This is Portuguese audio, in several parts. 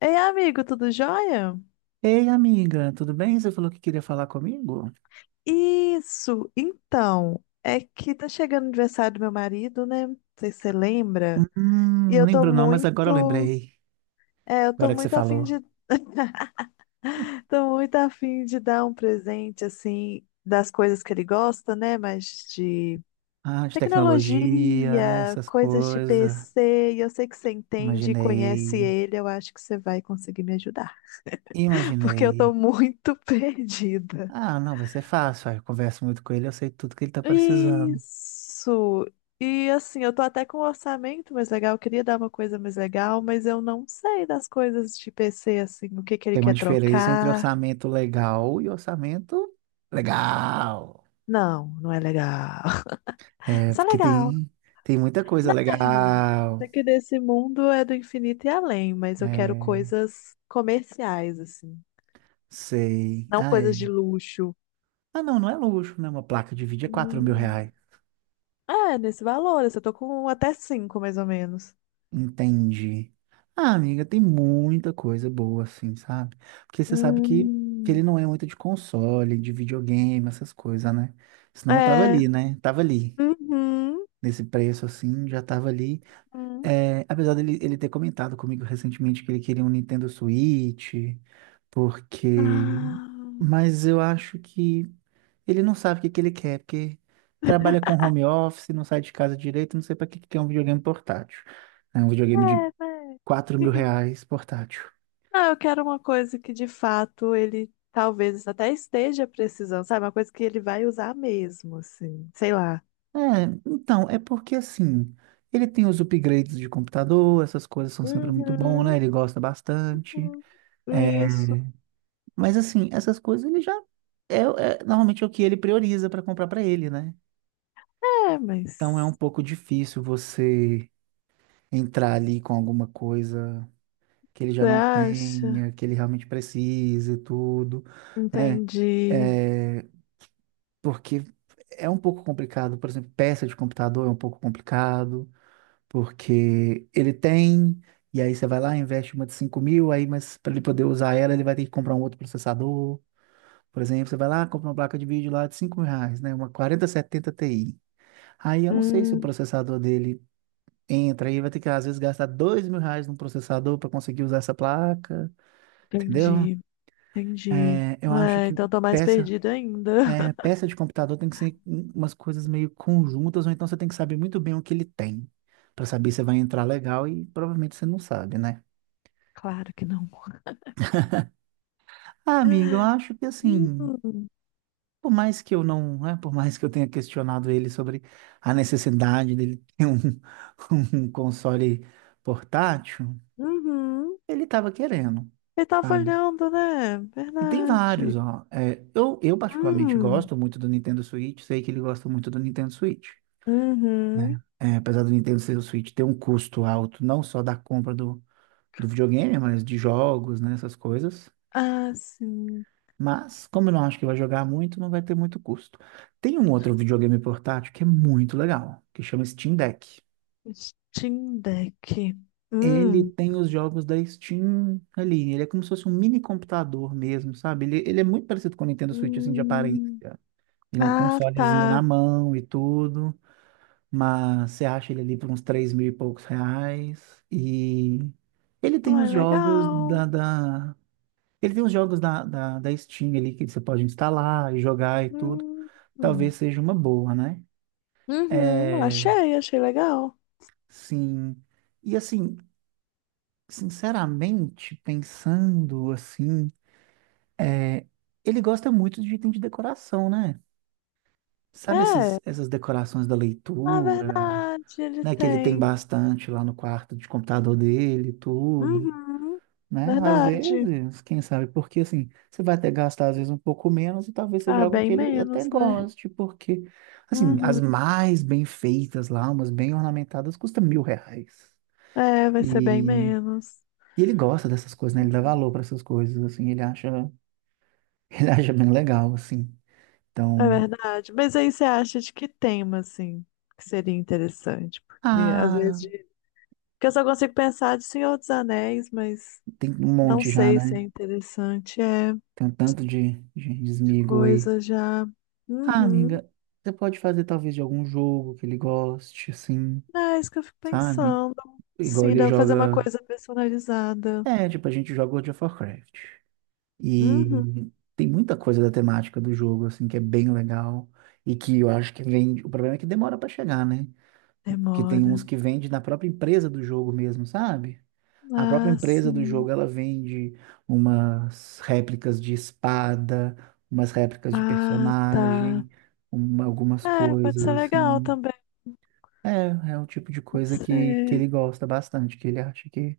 Ei, amigo, tudo jóia? Ei, amiga, tudo bem? Você falou que queria falar comigo? Isso, então, é que tá chegando o aniversário do meu marido, né? Não sei se você lembra. E Não eu tô lembro não, mas agora eu muito, lembrei. Eu tô Agora que você muito afim falou. de, tô muito afim de dar um presente, assim, das coisas que ele gosta, né? Mas de Ah, de tecnologia, né? tecnologia, Essas coisas de coisas. PC, e eu sei que você entende e conhece Imaginei. ele, eu acho que você vai conseguir me ajudar, porque eu tô Imaginei. muito perdida. Ah, não, vai ser fácil. Ah, eu converso muito com ele, eu sei tudo que ele tá precisando. Isso! E assim, eu tô até com um orçamento mais legal, eu queria dar uma coisa mais legal, mas eu não sei das coisas de PC, assim, o que que ele Tem uma quer diferença entre trocar. orçamento legal e orçamento legal. Não, não é legal. É, Só porque legal. tem, tem muita coisa Não, é É legal. que desse mundo é do infinito e além, mas eu quero É, coisas comerciais, assim, sei. não Ah, coisas de é. luxo. Ah, não, não é luxo, né? Uma placa de vídeo é 4 mil reais. Hum. É, nesse valor, assim, eu tô com até cinco, mais ou menos. Entendi. Ah, amiga, tem muita coisa boa, assim, sabe? Porque você sabe que Hum. ele não é muito de console, de videogame, essas coisas, né? Senão eu tava É. ali, né? Tava ali. Uhum. Nesse preço, assim, já tava ali. Uhum. É, apesar dele ele ter comentado comigo recentemente que ele queria um Nintendo Switch, porque... Ah, Mas eu acho que ele não sabe o que que ele quer, porque trabalha com home office, não sai de casa direito, não sei para que que é um videogame portátil. É um videogame de é, né? quatro mil reais portátil. Não, eu quero uma coisa que de fato ele talvez até esteja precisando, sabe? Uma coisa que ele vai usar mesmo, assim. Sei lá. É, então, é porque assim, ele tem os upgrades de computador, essas coisas são sempre muito bom, né? Uhum, Ele gosta bastante. uhum. É, Isso. mas assim, essas coisas ele já é, é normalmente é o que ele prioriza para comprar para ele, né? É, Então é um mas pouco difícil você entrar ali com alguma coisa que ele já você não acha? tenha, que ele realmente precise e tudo, né? Entendi. É, porque é um pouco complicado, por exemplo, peça de computador é um pouco complicado, porque ele tem, e aí você vai lá, investe uma de 5 mil, aí, mas para ele poder usar ela, ele vai ter que comprar um outro processador. Por exemplo, você vai lá, compra uma placa de vídeo lá de 5 mil reais, né? Uma 4070 Ti. Aí eu não sei se o Hum, processador dele entra aí, vai ter que às vezes gastar 2 mil reais num processador para conseguir usar essa placa, entendeu? entendi, entendi. É, eu acho É, que então tô mais peça, perdida ainda. é, peça de computador tem que ser umas coisas meio conjuntas, ou então você tem que saber muito bem o que ele tem, para saber se vai entrar legal e provavelmente você não sabe, né? Claro que não. Ah, amiga, eu acho que assim, Hum, por mais que eu não, né, por mais que eu tenha questionado ele sobre a necessidade dele ter um, um console portátil, uhum. ele estava querendo, Ele tava sabe? olhando, né? E tem vários, Verdade. ó. É, eu particularmente Hum. gosto muito do Nintendo Switch, sei que ele gosta muito do Nintendo Switch. Uhum. Né? É, apesar do Nintendo ser o Switch ter um custo alto, não só da compra do, do videogame, mas de jogos, né, essas coisas. Ah, sim. Mas, como eu não acho que vai jogar muito, não vai ter muito custo. Tem um outro videogame portátil que é muito legal, que chama Steam Deck. Steam Deck. Ele Hum. tem os jogos da Steam ali, ele é como se fosse um mini computador mesmo, sabe? Ele é muito parecido com o Nintendo Switch, assim, de aparência. Hum. Ele é um Ah, consolezinho na tá. mão e tudo. Mas você acha ele ali por uns 3 mil e poucos reais. E ele tem Ué, os jogos legal. da, da... Ele tem os jogos da Steam ali que você pode instalar e jogar e tudo. Hum. Talvez Hum. seja uma boa, né? Uhum. É, Achei, achei legal. sim. E assim, sinceramente, pensando assim, é, ele gosta muito de item de decoração, né? Sabe É. Essas decorações da Ah, leitura, verdade, ele né? Que ele tem tem. bastante lá no quarto de computador dele, e tudo. Uhum. Né? Às Verdade. vezes, quem sabe, porque assim, você vai até gastar às vezes um pouco menos e talvez seja Ah, algo bem que ele até menos, né? goste, porque, assim, as Uhum. mais bem feitas lá, umas bem ornamentadas, custa 1 mil reais. É, vai ser bem E, menos. e ele gosta dessas coisas, né? Ele dá valor para essas coisas, assim, ele acha, ele acha bem legal, assim. É Então, verdade. Mas aí você acha de que tema, assim, que seria interessante? Porque às vezes. ah, Porque eu só consigo pensar de Senhor dos Anéis, mas tem um não monte já, sei se é né? interessante. É, Tem um tanto de esmigo aí. coisa já. Ah, Uhum. amiga, você pode fazer talvez de algum jogo que ele goste, assim, É isso que eu fico sabe? pensando. Igual Sim, ele dá pra fazer uma joga. coisa personalizada. É, tipo, a gente joga World of Warcraft. Uhum. E tem muita coisa da temática do jogo, assim, que é bem legal. E que eu acho que vende. O problema é que demora pra chegar, né? Que tem Demora. uns que vende na própria empresa do jogo mesmo, sabe? A própria Ah, empresa do sim. jogo, ela vende umas réplicas de espada, umas réplicas de Ah, tá. personagem, algumas É, pode coisas, ser legal assim. também. É, é o tipo de Pode coisa que ser. ele gosta bastante, que ele acha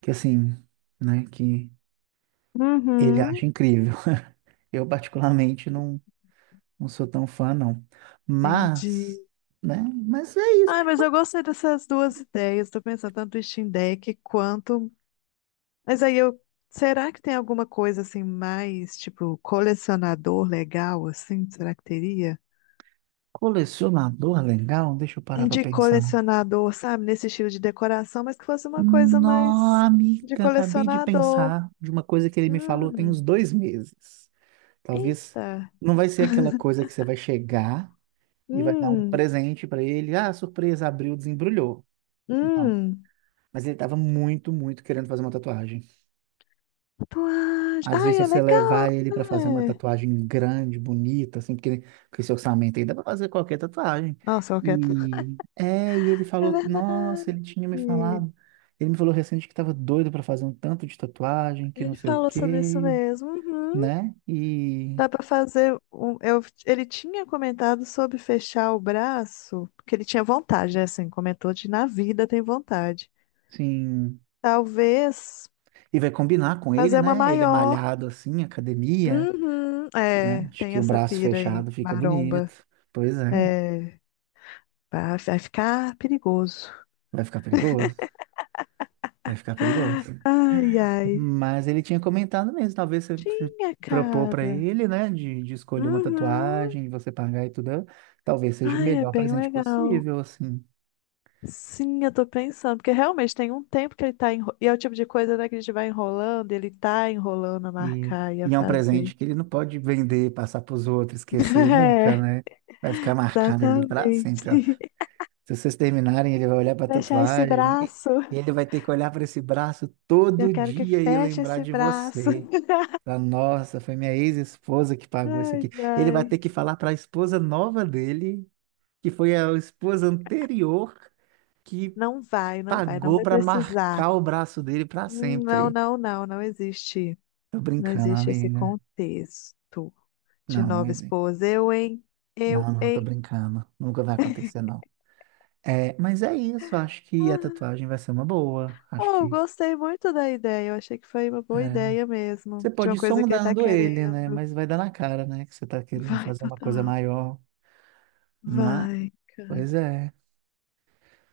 que assim, né, que ele Uhum. acha incrível. Eu particularmente não, não sou tão fã, não. Entendi. Mas, né, mas é isso. Ai, mas eu gostei dessas duas ideias. Tô pensando tanto em Steam Deck quanto mas aí eu. Será que tem alguma coisa assim mais, tipo, colecionador legal, assim? Será que teria? Colecionador legal, deixa eu parar pra De pensar. colecionador, sabe? Nesse estilo de decoração, mas que fosse uma coisa Nó, mais de amiga, acabei de colecionador. pensar de uma coisa que ele me falou tem Hum, uns 2 meses. Talvez eita. não vai ser aquela coisa que você vai chegar e vai dar um Hum, presente pra ele. Ah, surpresa, abriu, desembrulhou. Não. hum. Mas ele tava muito, muito querendo fazer uma tatuagem. Tatuagem. Às Ai, vezes, é você legal, levar ele para fazer uma né? tatuagem grande, bonita, assim, porque com esse orçamento aí dá para fazer qualquer tatuagem. Nossa, eu quero. E é, e ele É falou, nossa, verdade. ele tinha me falado. Ele me falou recente que estava doido para fazer um tanto de tatuagem, que não Ele sei o falou sobre isso quê, mesmo. Uhum. né? E Dá pra fazer um. Eu, ele tinha comentado sobre fechar o braço, porque ele tinha vontade, né? Assim, comentou de na vida tem vontade. sim, Talvez e vai combinar com ele, fazer uma né? Ele é maior. malhado assim, academia, Uhum, né? é, Acho tem que o essa braço pira aí, fechado fica bonito. maromba. Pois é, É, vai, vai ficar perigoso. vai ficar perigoso. Vai ficar perigoso. Ai, ai. Mas ele tinha comentado mesmo, talvez você, você Tinha, propor para cara. ele, né, de escolher uma Uhum. tatuagem, você pagar e tudo, talvez seja o Ai, é melhor bem presente legal. possível, assim. Sim, eu tô pensando, porque realmente tem um tempo que ele tá enro... E é o tipo de coisa, né, que a gente vai enrolando, ele tá enrolando a E, marcar e a e é um fazer. presente que ele não pode vender, passar para os outros, esquecer nunca, É, né? Vai ficar marcado ali para sempre, ó. exatamente. Se vocês terminarem, ele vai olhar para a Fechar esse tatuagem braço. e ele vai ter que olhar para esse braço Eu todo quero que dia e feche lembrar esse de braço. você. Falar, nossa, foi minha ex-esposa que pagou isso Ai, aqui. Ele vai ai. ter que falar para a esposa nova dele que foi a esposa anterior que Não vai, não vai, não pagou vai para precisar. marcar o braço dele para Não, sempre. não, não, não existe. Tô Não brincando, existe esse amiga. contexto de Não, não nova existe. esposa. Eu, hein? Eu, Não, não, tô hein? brincando. Nunca vai acontecer, não. É, mas é isso, acho que a tatuagem vai ser uma boa. Acho Oh, eu que gostei muito da ideia. Eu achei que foi uma boa é. ideia mesmo. Você De pode uma ir coisa que ele tá sondando ele, né? querendo. Mas vai dar na cara, né? Que você tá querendo Vai, fazer uma coisa total. maior. Mas, Vai, cara. pois é,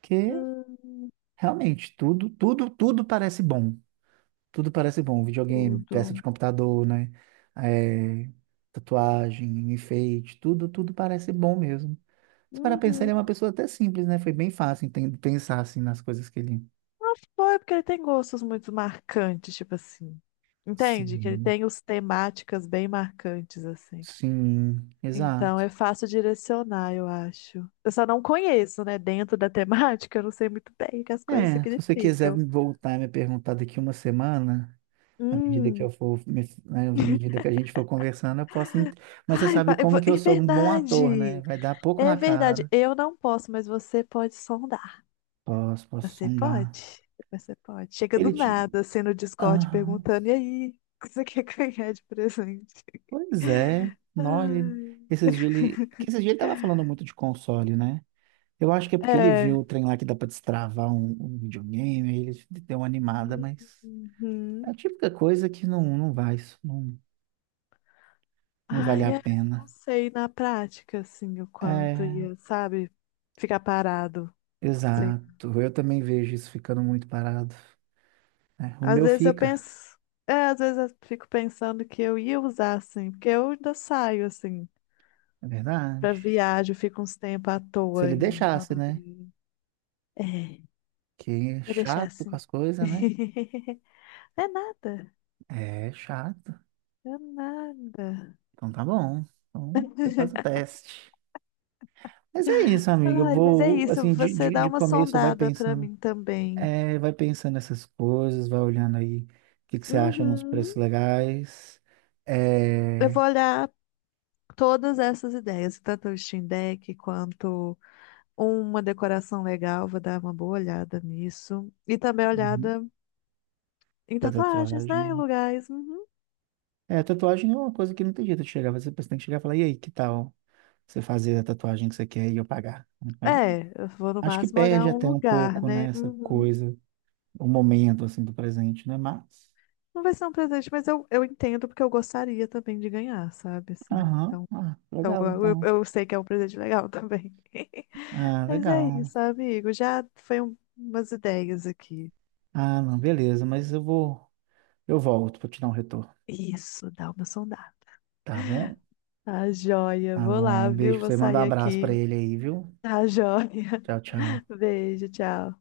porque Hum, realmente tudo, tudo, tudo parece bom. Tudo parece bom. Videogame, peça tudo. de computador, né? É, tatuagem, enfeite, tudo, tudo parece bom mesmo. Se para pensar, ele é uma Uhum. pessoa até simples, né? Foi bem fácil pensar assim nas coisas que ele. Bom, é porque ele tem gostos muito marcantes, tipo assim. Entende? Que ele Sim. tem os temáticas bem marcantes, assim. Sim, Então exato. é fácil direcionar, eu acho. Eu só não conheço, né? Dentro da temática, eu não sei muito bem o que as coisas É, se você quiser significam. me voltar a me perguntar daqui uma semana, à medida que Hum. eu for, né, de medida que a gente for conversando, eu posso. Mas você Ai, sabe vai, como que eu é sou um bom ator, né? verdade! Vai dar pouco É na verdade, cara. eu não posso, mas você pode sondar. Posso, posso Você sondar. pode? Você pode. Chega do Ele tinha. nada, assim, no Discord perguntando, e aí, o que você quer ganhar de presente? Pois é, nó, Ai, esses dias ele, porque esses dias ele tava falando muito de console, né? Eu acho que é porque ele é. viu o trem lá que dá pra destravar um, um videogame, aí ele deu uma animada, mas é Uhum. a típica coisa que não, não vai, isso não, não vale Ai, a é, eu não pena. sei na prática, assim, o quanto É, ia, sabe, ficar parado. Sei. exato. Eu também vejo isso ficando muito parado. É, o Às meu vezes eu fica, penso, às vezes eu fico pensando que eu ia usar, assim, porque eu ainda saio, assim. é Pra verdade. viagem, fica uns tempos à Se toa ele em deixasse, né? rodovia. É, Que é ia deixar chato com assim. as coisas, né? É nada, É chato. é nada. Então tá bom. Então você faz o teste. Mas é isso, amiga. Eu Ai, mas é vou, isso, assim, você dá de uma começo, vai sondada pra pensando. mim também. É, vai pensando nessas coisas, vai olhando aí o que, que você acha nos Uhum. preços legais. Eu É, vou olhar todas essas ideias, tanto o Steam Deck quanto uma decoração legal, vou dar uma boa olhada nisso. E também uhum, olhada em da tatuagens, tatuagem. né? Em Né? lugares. Uhum. É, tatuagem é uma coisa que não tem jeito de chegar. Você tem que chegar e falar, e aí, que tal você fazer a tatuagem que você quer e eu pagar? Aí, É, eu vou no acho que máximo perde olhar um até um lugar, pouco, né, né? essa Uhum. coisa, o momento, assim, do presente, né? Mas, Não vai ser um presente, mas eu entendo porque eu gostaria também de ganhar, sabe? Assim, aham, então, ah, então legal, eu, eu então. eu sei que é um presente legal também. Ah, Mas é legal. isso, amigo. Já foi umas ideias aqui. Ah, não, beleza, mas eu vou. Eu volto pra te dar um retorno. Isso, dá uma sondada. Tá bom? Tá joia. Tá Vou bom. lá, Um beijo viu? pra Vou você. Manda um sair abraço pra aqui. ele aí, viu? Tá joia. Tchau, tchau. Beijo, tchau.